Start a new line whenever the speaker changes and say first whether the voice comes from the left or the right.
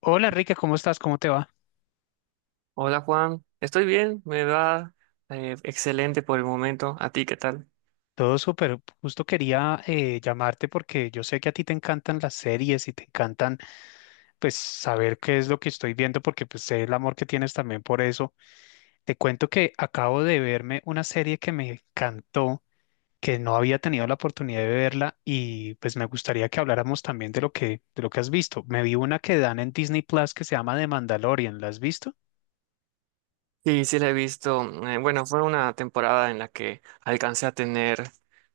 left: Hola Enrique, ¿cómo estás? ¿Cómo te va?
right: Hola Juan, estoy bien, me va excelente por el momento. ¿A ti qué tal?
left: Todo súper. Justo quería llamarte porque yo sé que a ti te encantan las series y te encantan pues saber qué es lo que estoy viendo porque pues sé el amor que tienes también por eso. Te cuento que acabo de verme una serie que me encantó, que no había tenido la oportunidad de verla y pues me gustaría que habláramos también de lo que has visto. Me vi una que dan en Disney Plus que se llama The Mandalorian. ¿La has visto?
right: Sí, sí la he visto. Bueno, fue una temporada en la que alcancé a tener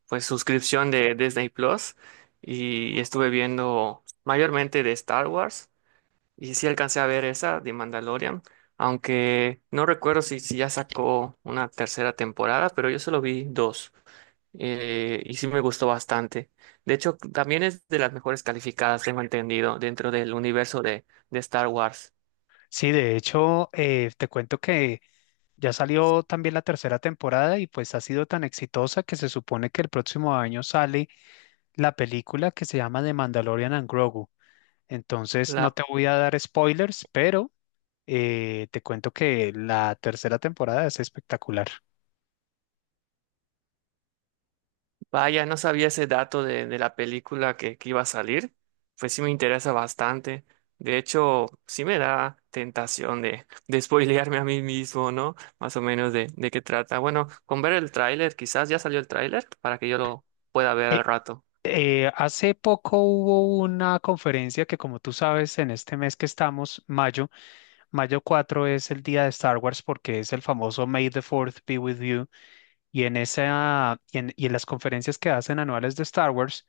right: pues suscripción de Disney Plus y estuve viendo mayormente de Star Wars, y sí alcancé a ver esa de Mandalorian, aunque no recuerdo si ya sacó una tercera temporada, pero yo solo vi dos. Y sí me gustó bastante. De hecho, también es de las mejores calificadas, tengo entendido, dentro del universo de Star Wars.
left: Sí, de hecho, te cuento que ya salió también la tercera temporada y pues ha sido tan exitosa que se supone que el próximo año sale la película que se llama The Mandalorian and Grogu. Entonces no
right: La,
left: te voy a dar spoilers, pero te cuento que la tercera temporada es espectacular.
right: Vaya, no sabía ese dato de la película que iba a salir. Pues sí me interesa bastante. De hecho, sí me da tentación de spoilearme a mí mismo, ¿no? Más o menos de qué trata. Bueno, con ver el tráiler, quizás ya salió el tráiler para que yo lo pueda ver
left: Eh,
right: al rato.
left: Hace poco hubo una conferencia que, como tú sabes, en este mes que estamos, mayo, mayo 4 es el día de Star Wars porque es el famoso May the Fourth be with you. Y en esa, y en las conferencias que hacen anuales de Star Wars,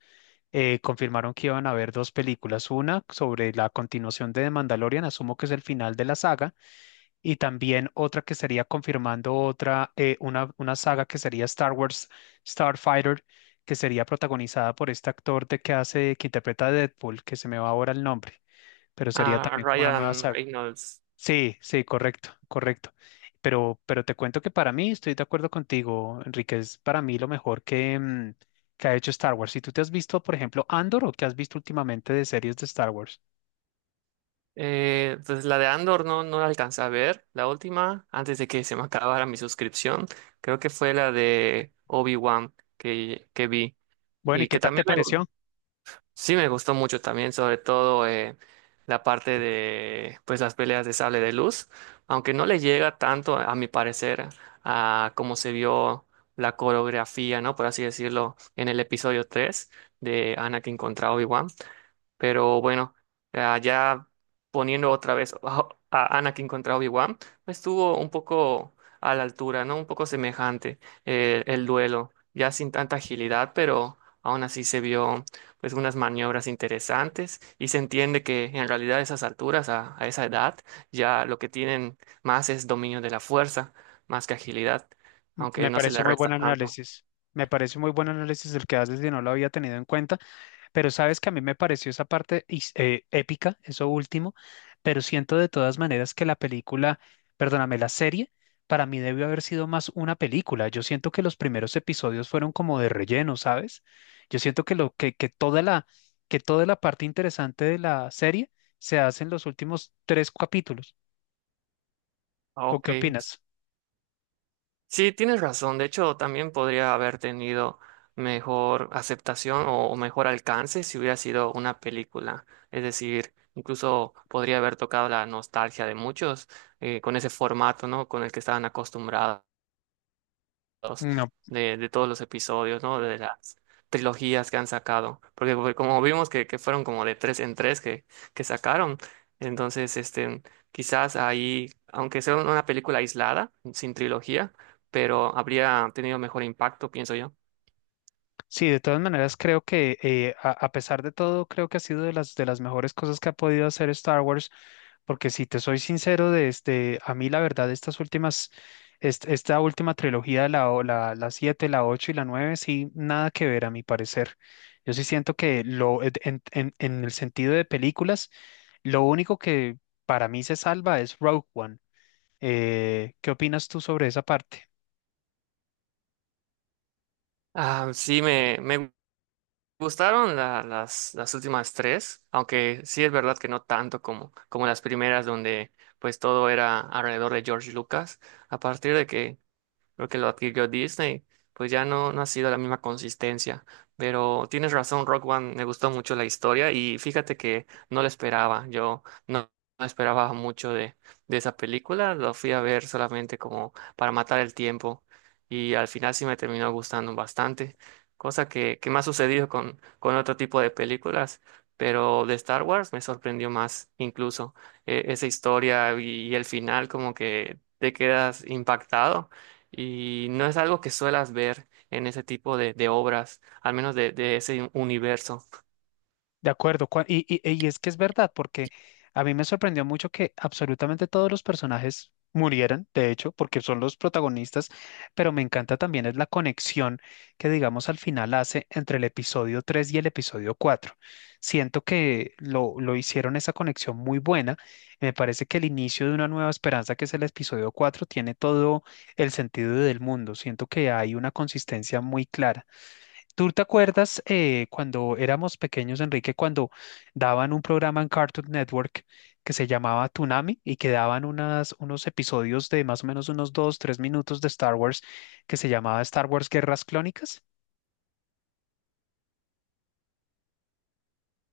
left: confirmaron que iban a haber dos películas, una sobre la continuación de The Mandalorian, asumo que es el final de la saga, y también otra que sería confirmando otra, una saga que sería Star Wars Starfighter, que sería protagonizada por este actor de que hace, que interpreta a Deadpool, que se me va ahora el nombre, pero sería
right: Ah,
left: también como una nueva
right: Ryan
left: saga.
right: Reynolds.
left: Sí, sí, correcto, correcto. Pero te cuento que para mí, estoy de acuerdo contigo, Enrique, es para mí lo mejor que ha hecho Star Wars. Si tú te has visto, por ejemplo, Andor o que has visto últimamente de series de Star Wars.
right: Pues la de Andor no, no la alcancé a ver, la última, antes de que se me acabara mi suscripción. Creo que fue la de Obi-Wan que vi,
left: Bueno, ¿y
right: y
left: qué
right: que
left: tal te
right: también
left: pareció?
right: sí me gustó mucho también, sobre todo la parte de pues las peleas de sable de luz, aunque no le llega tanto a mi parecer a cómo se vio la coreografía, ¿no? Por así decirlo, en el episodio 3 de Anakin contra Obi-Wan. Pero bueno, ya poniendo otra vez a Anakin contra Obi-Wan, pues estuvo un poco a la altura, ¿no? Un poco semejante el duelo, ya sin tanta agilidad, pero aún así se vio pues unas maniobras interesantes, y se entiende que en realidad a esas alturas, a esa edad, ya lo que tienen más es dominio de la fuerza, más que agilidad, aunque
left: Me
right: no se
left: pareció
right: le
left: muy
right: resta
left: buen
right: tanto.
left: análisis. Me parece muy buen análisis el que haces y no lo había tenido en cuenta. Pero sabes que a mí me pareció esa parte épica, eso último, pero siento de todas maneras que la película, perdóname, la serie, para mí debió haber sido más una película. Yo siento que los primeros episodios fueron como de relleno, ¿sabes? Yo siento que lo que toda la parte interesante de la serie se hace en los últimos tres capítulos.
right: Ah,
left: ¿O
right: ok.
left: qué opinas?
right: Sí, tienes razón. De hecho, también podría haber tenido mejor aceptación o mejor alcance si hubiera sido una película. Es decir, incluso podría haber tocado la nostalgia de muchos con ese formato, ¿no? Con el que estaban acostumbrados los-
left: No,
right: de todos los episodios, ¿no? De las trilogías que han sacado. Porque fue como vimos que fueron como de tres en tres que sacaron. Entonces, este, quizás ahí, aunque sea una película aislada, sin trilogía, pero habría tenido mejor impacto, pienso yo.
left: sí, de todas maneras creo que a pesar de todo, creo que ha sido de las mejores cosas que ha podido hacer Star Wars, porque si te soy sincero, desde a mí la verdad, estas últimas, esta última trilogía, la 7 la 8 y la 9 sí, nada que ver a mi parecer. Yo sí siento que lo, en el sentido de películas, lo único que para mí se salva es Rogue One. ¿Qué opinas tú sobre esa parte?
right: Ah, sí, me las últimas tres, aunque sí es verdad que no tanto como, como las primeras, donde pues todo era alrededor de George Lucas. A partir de que lo adquirió Disney, pues ya no, no ha sido la misma consistencia. Pero tienes razón, Rock One, me gustó mucho la historia y fíjate que no la esperaba. Yo no, no esperaba mucho de esa película, lo fui a ver solamente como para matar el tiempo, y al final sí me terminó gustando bastante, cosa que me ha sucedido con otro tipo de películas. Pero de Star Wars me sorprendió más incluso esa historia, y el final como que te quedas impactado, y no es algo que suelas ver en ese tipo de obras, al menos de ese universo.
left: De acuerdo, y es que es verdad, porque a mí me sorprendió mucho que absolutamente todos los personajes murieran, de hecho, porque son los protagonistas, pero me encanta también es la conexión que, digamos, al final hace entre el episodio 3 y el episodio cuatro. Siento que lo hicieron esa conexión muy buena. Me parece que el inicio de una nueva esperanza, que es el episodio cuatro, tiene todo el sentido del mundo. Siento que hay una consistencia muy clara. ¿Tú te acuerdas cuando éramos pequeños, Enrique, cuando daban un programa en Cartoon Network que se llamaba Toonami y que daban unos episodios de más o menos unos 2, 3 minutos de Star Wars que se llamaba Star Wars Guerras Clónicas?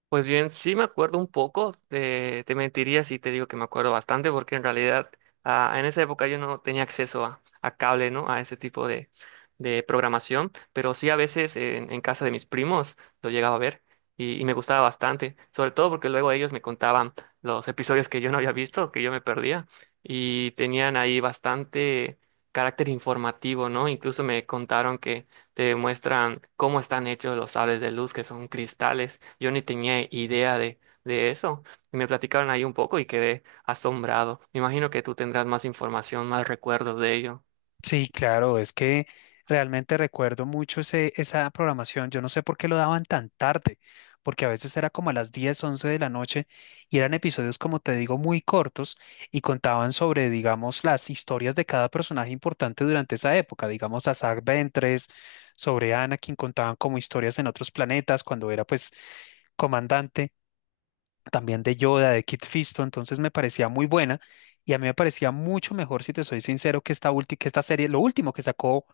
right: Pues bien, sí me acuerdo un poco, te mentiría si te digo que me acuerdo bastante, porque en realidad en esa época yo no tenía acceso a cable, ¿no? A ese tipo de programación, pero sí a veces en casa de mis primos lo llegaba a ver, y me gustaba bastante, sobre todo porque luego ellos me contaban los episodios que yo no había visto, que yo me perdía, y tenían ahí bastante carácter informativo, ¿no? Incluso me contaron que te muestran cómo están hechos los sables de luz, que son cristales. Yo ni tenía idea de eso. Y me platicaron ahí un poco y quedé asombrado. Me imagino que tú tendrás más información, más recuerdos de ello.
left: Sí, claro, es que realmente recuerdo mucho esa programación. Yo no sé por qué lo daban tan tarde, porque a veces era como a las 10 11 de la noche y eran episodios, como te digo, muy cortos y contaban sobre, digamos, las historias de cada personaje importante durante esa época. Digamos, a Zack Ventress, sobre Anakin, contaban como historias en otros planetas cuando era pues comandante, también de Yoda, de Kit Fisto. Entonces me parecía muy buena y a mí me parecía mucho mejor, si te soy sincero, que esta serie, lo último que sacó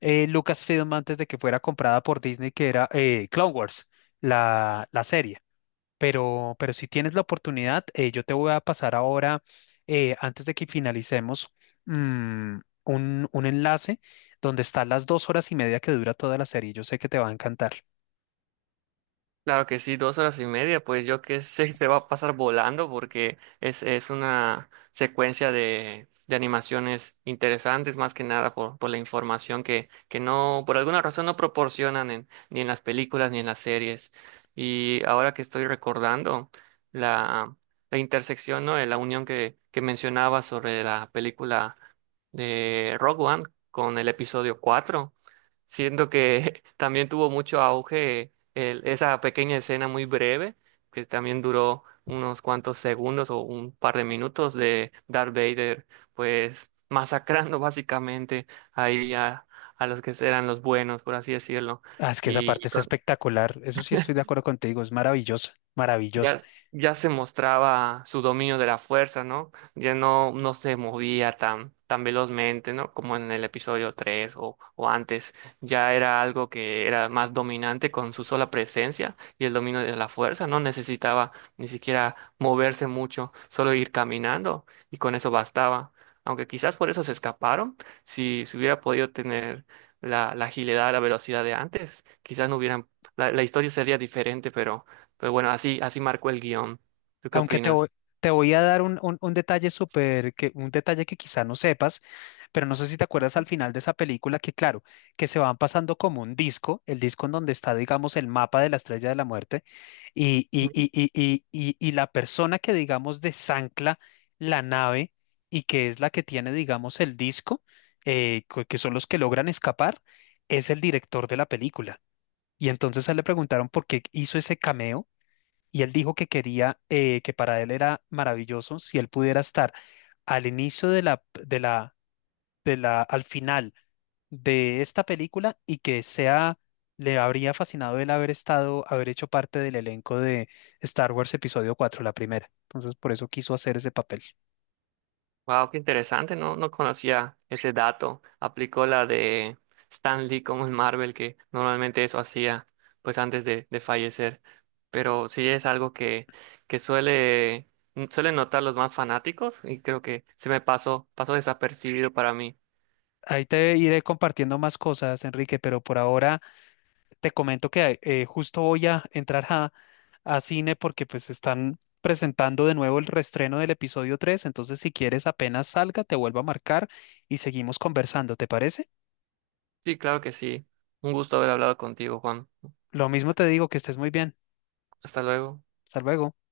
left: Lucasfilm antes de que fuera comprada por Disney, que era Clone Wars, la serie. Pero si tienes la oportunidad, yo te voy a pasar ahora, antes de que finalicemos, mm, un enlace donde están las 2 horas y media que dura toda la serie. Yo sé que te va a encantar.
right: Claro que sí, dos horas y media, pues yo qué sé, se va a pasar volando porque es una secuencia de animaciones interesantes, más que nada por la información que no, por alguna razón no proporcionan ni en las películas ni en las series. Y ahora que estoy recordando la, la intersección, ¿no? De la unión que mencionaba sobre la película de Rogue One con el episodio 4. Siento que también tuvo mucho auge esa pequeña escena muy breve, que también duró unos cuantos segundos o un par de minutos de Darth Vader, pues masacrando básicamente ahí a los que eran los buenos, por así decirlo.
left: Ah, es que esa parte
right: y
left: es espectacular. Eso sí estoy de acuerdo contigo. Es maravillosa,
right: Ya,
left: maravillosa.
right: ya se mostraba su dominio de la fuerza, ¿no? Ya no, no se movía tan, tan velozmente, ¿no? Como en el episodio 3 o antes. Ya era algo que era más dominante con su sola presencia y el dominio de la fuerza. No necesitaba ni siquiera moverse mucho, solo ir caminando y con eso bastaba. Aunque quizás por eso se escaparon. Si se hubiera podido tener la agilidad, la velocidad de antes, quizás no hubieran, la historia sería diferente, pero... Pero bueno, así, así marcó el guión. ¿Tú qué
left: Aunque te voy,
right: opinas?
left: te voy a dar un detalle que quizá no sepas, pero no sé si te acuerdas al final de esa película que, claro, que se van pasando como un disco, el disco en donde está, digamos, el mapa de la Estrella de la Muerte y la persona que, digamos, desancla la nave y que es la que tiene, digamos, el disco, que son los que logran escapar, es el director de la película. Y entonces a él le preguntaron por qué hizo ese cameo y él dijo que quería, que para él era maravilloso si él pudiera estar al inicio de la, de la, de la, al final de esta película y que sea, le habría fascinado el haber estado, haber hecho parte del elenco de Star Wars Episodio cuatro, la primera. Entonces por eso quiso hacer ese papel.
right: Wow, qué interesante, no, no conocía ese dato. Aplicó la de Stan Lee como en Marvel, que normalmente eso hacía pues antes de fallecer. Pero sí es algo que suele, suelen notar los más fanáticos, y creo que se me pasó desapercibido para mí.
left: Ahí te iré compartiendo más cosas, Enrique, pero por ahora te comento que justo voy a entrar a cine porque pues están presentando de nuevo el reestreno del episodio 3. Entonces si quieres apenas salga, te vuelvo a marcar y seguimos conversando, ¿te parece?
right: Sí, claro que sí. Un gusto haber hablado contigo, Juan.
left: Lo mismo te digo, que estés muy bien.
right: Hasta luego.
left: Hasta luego.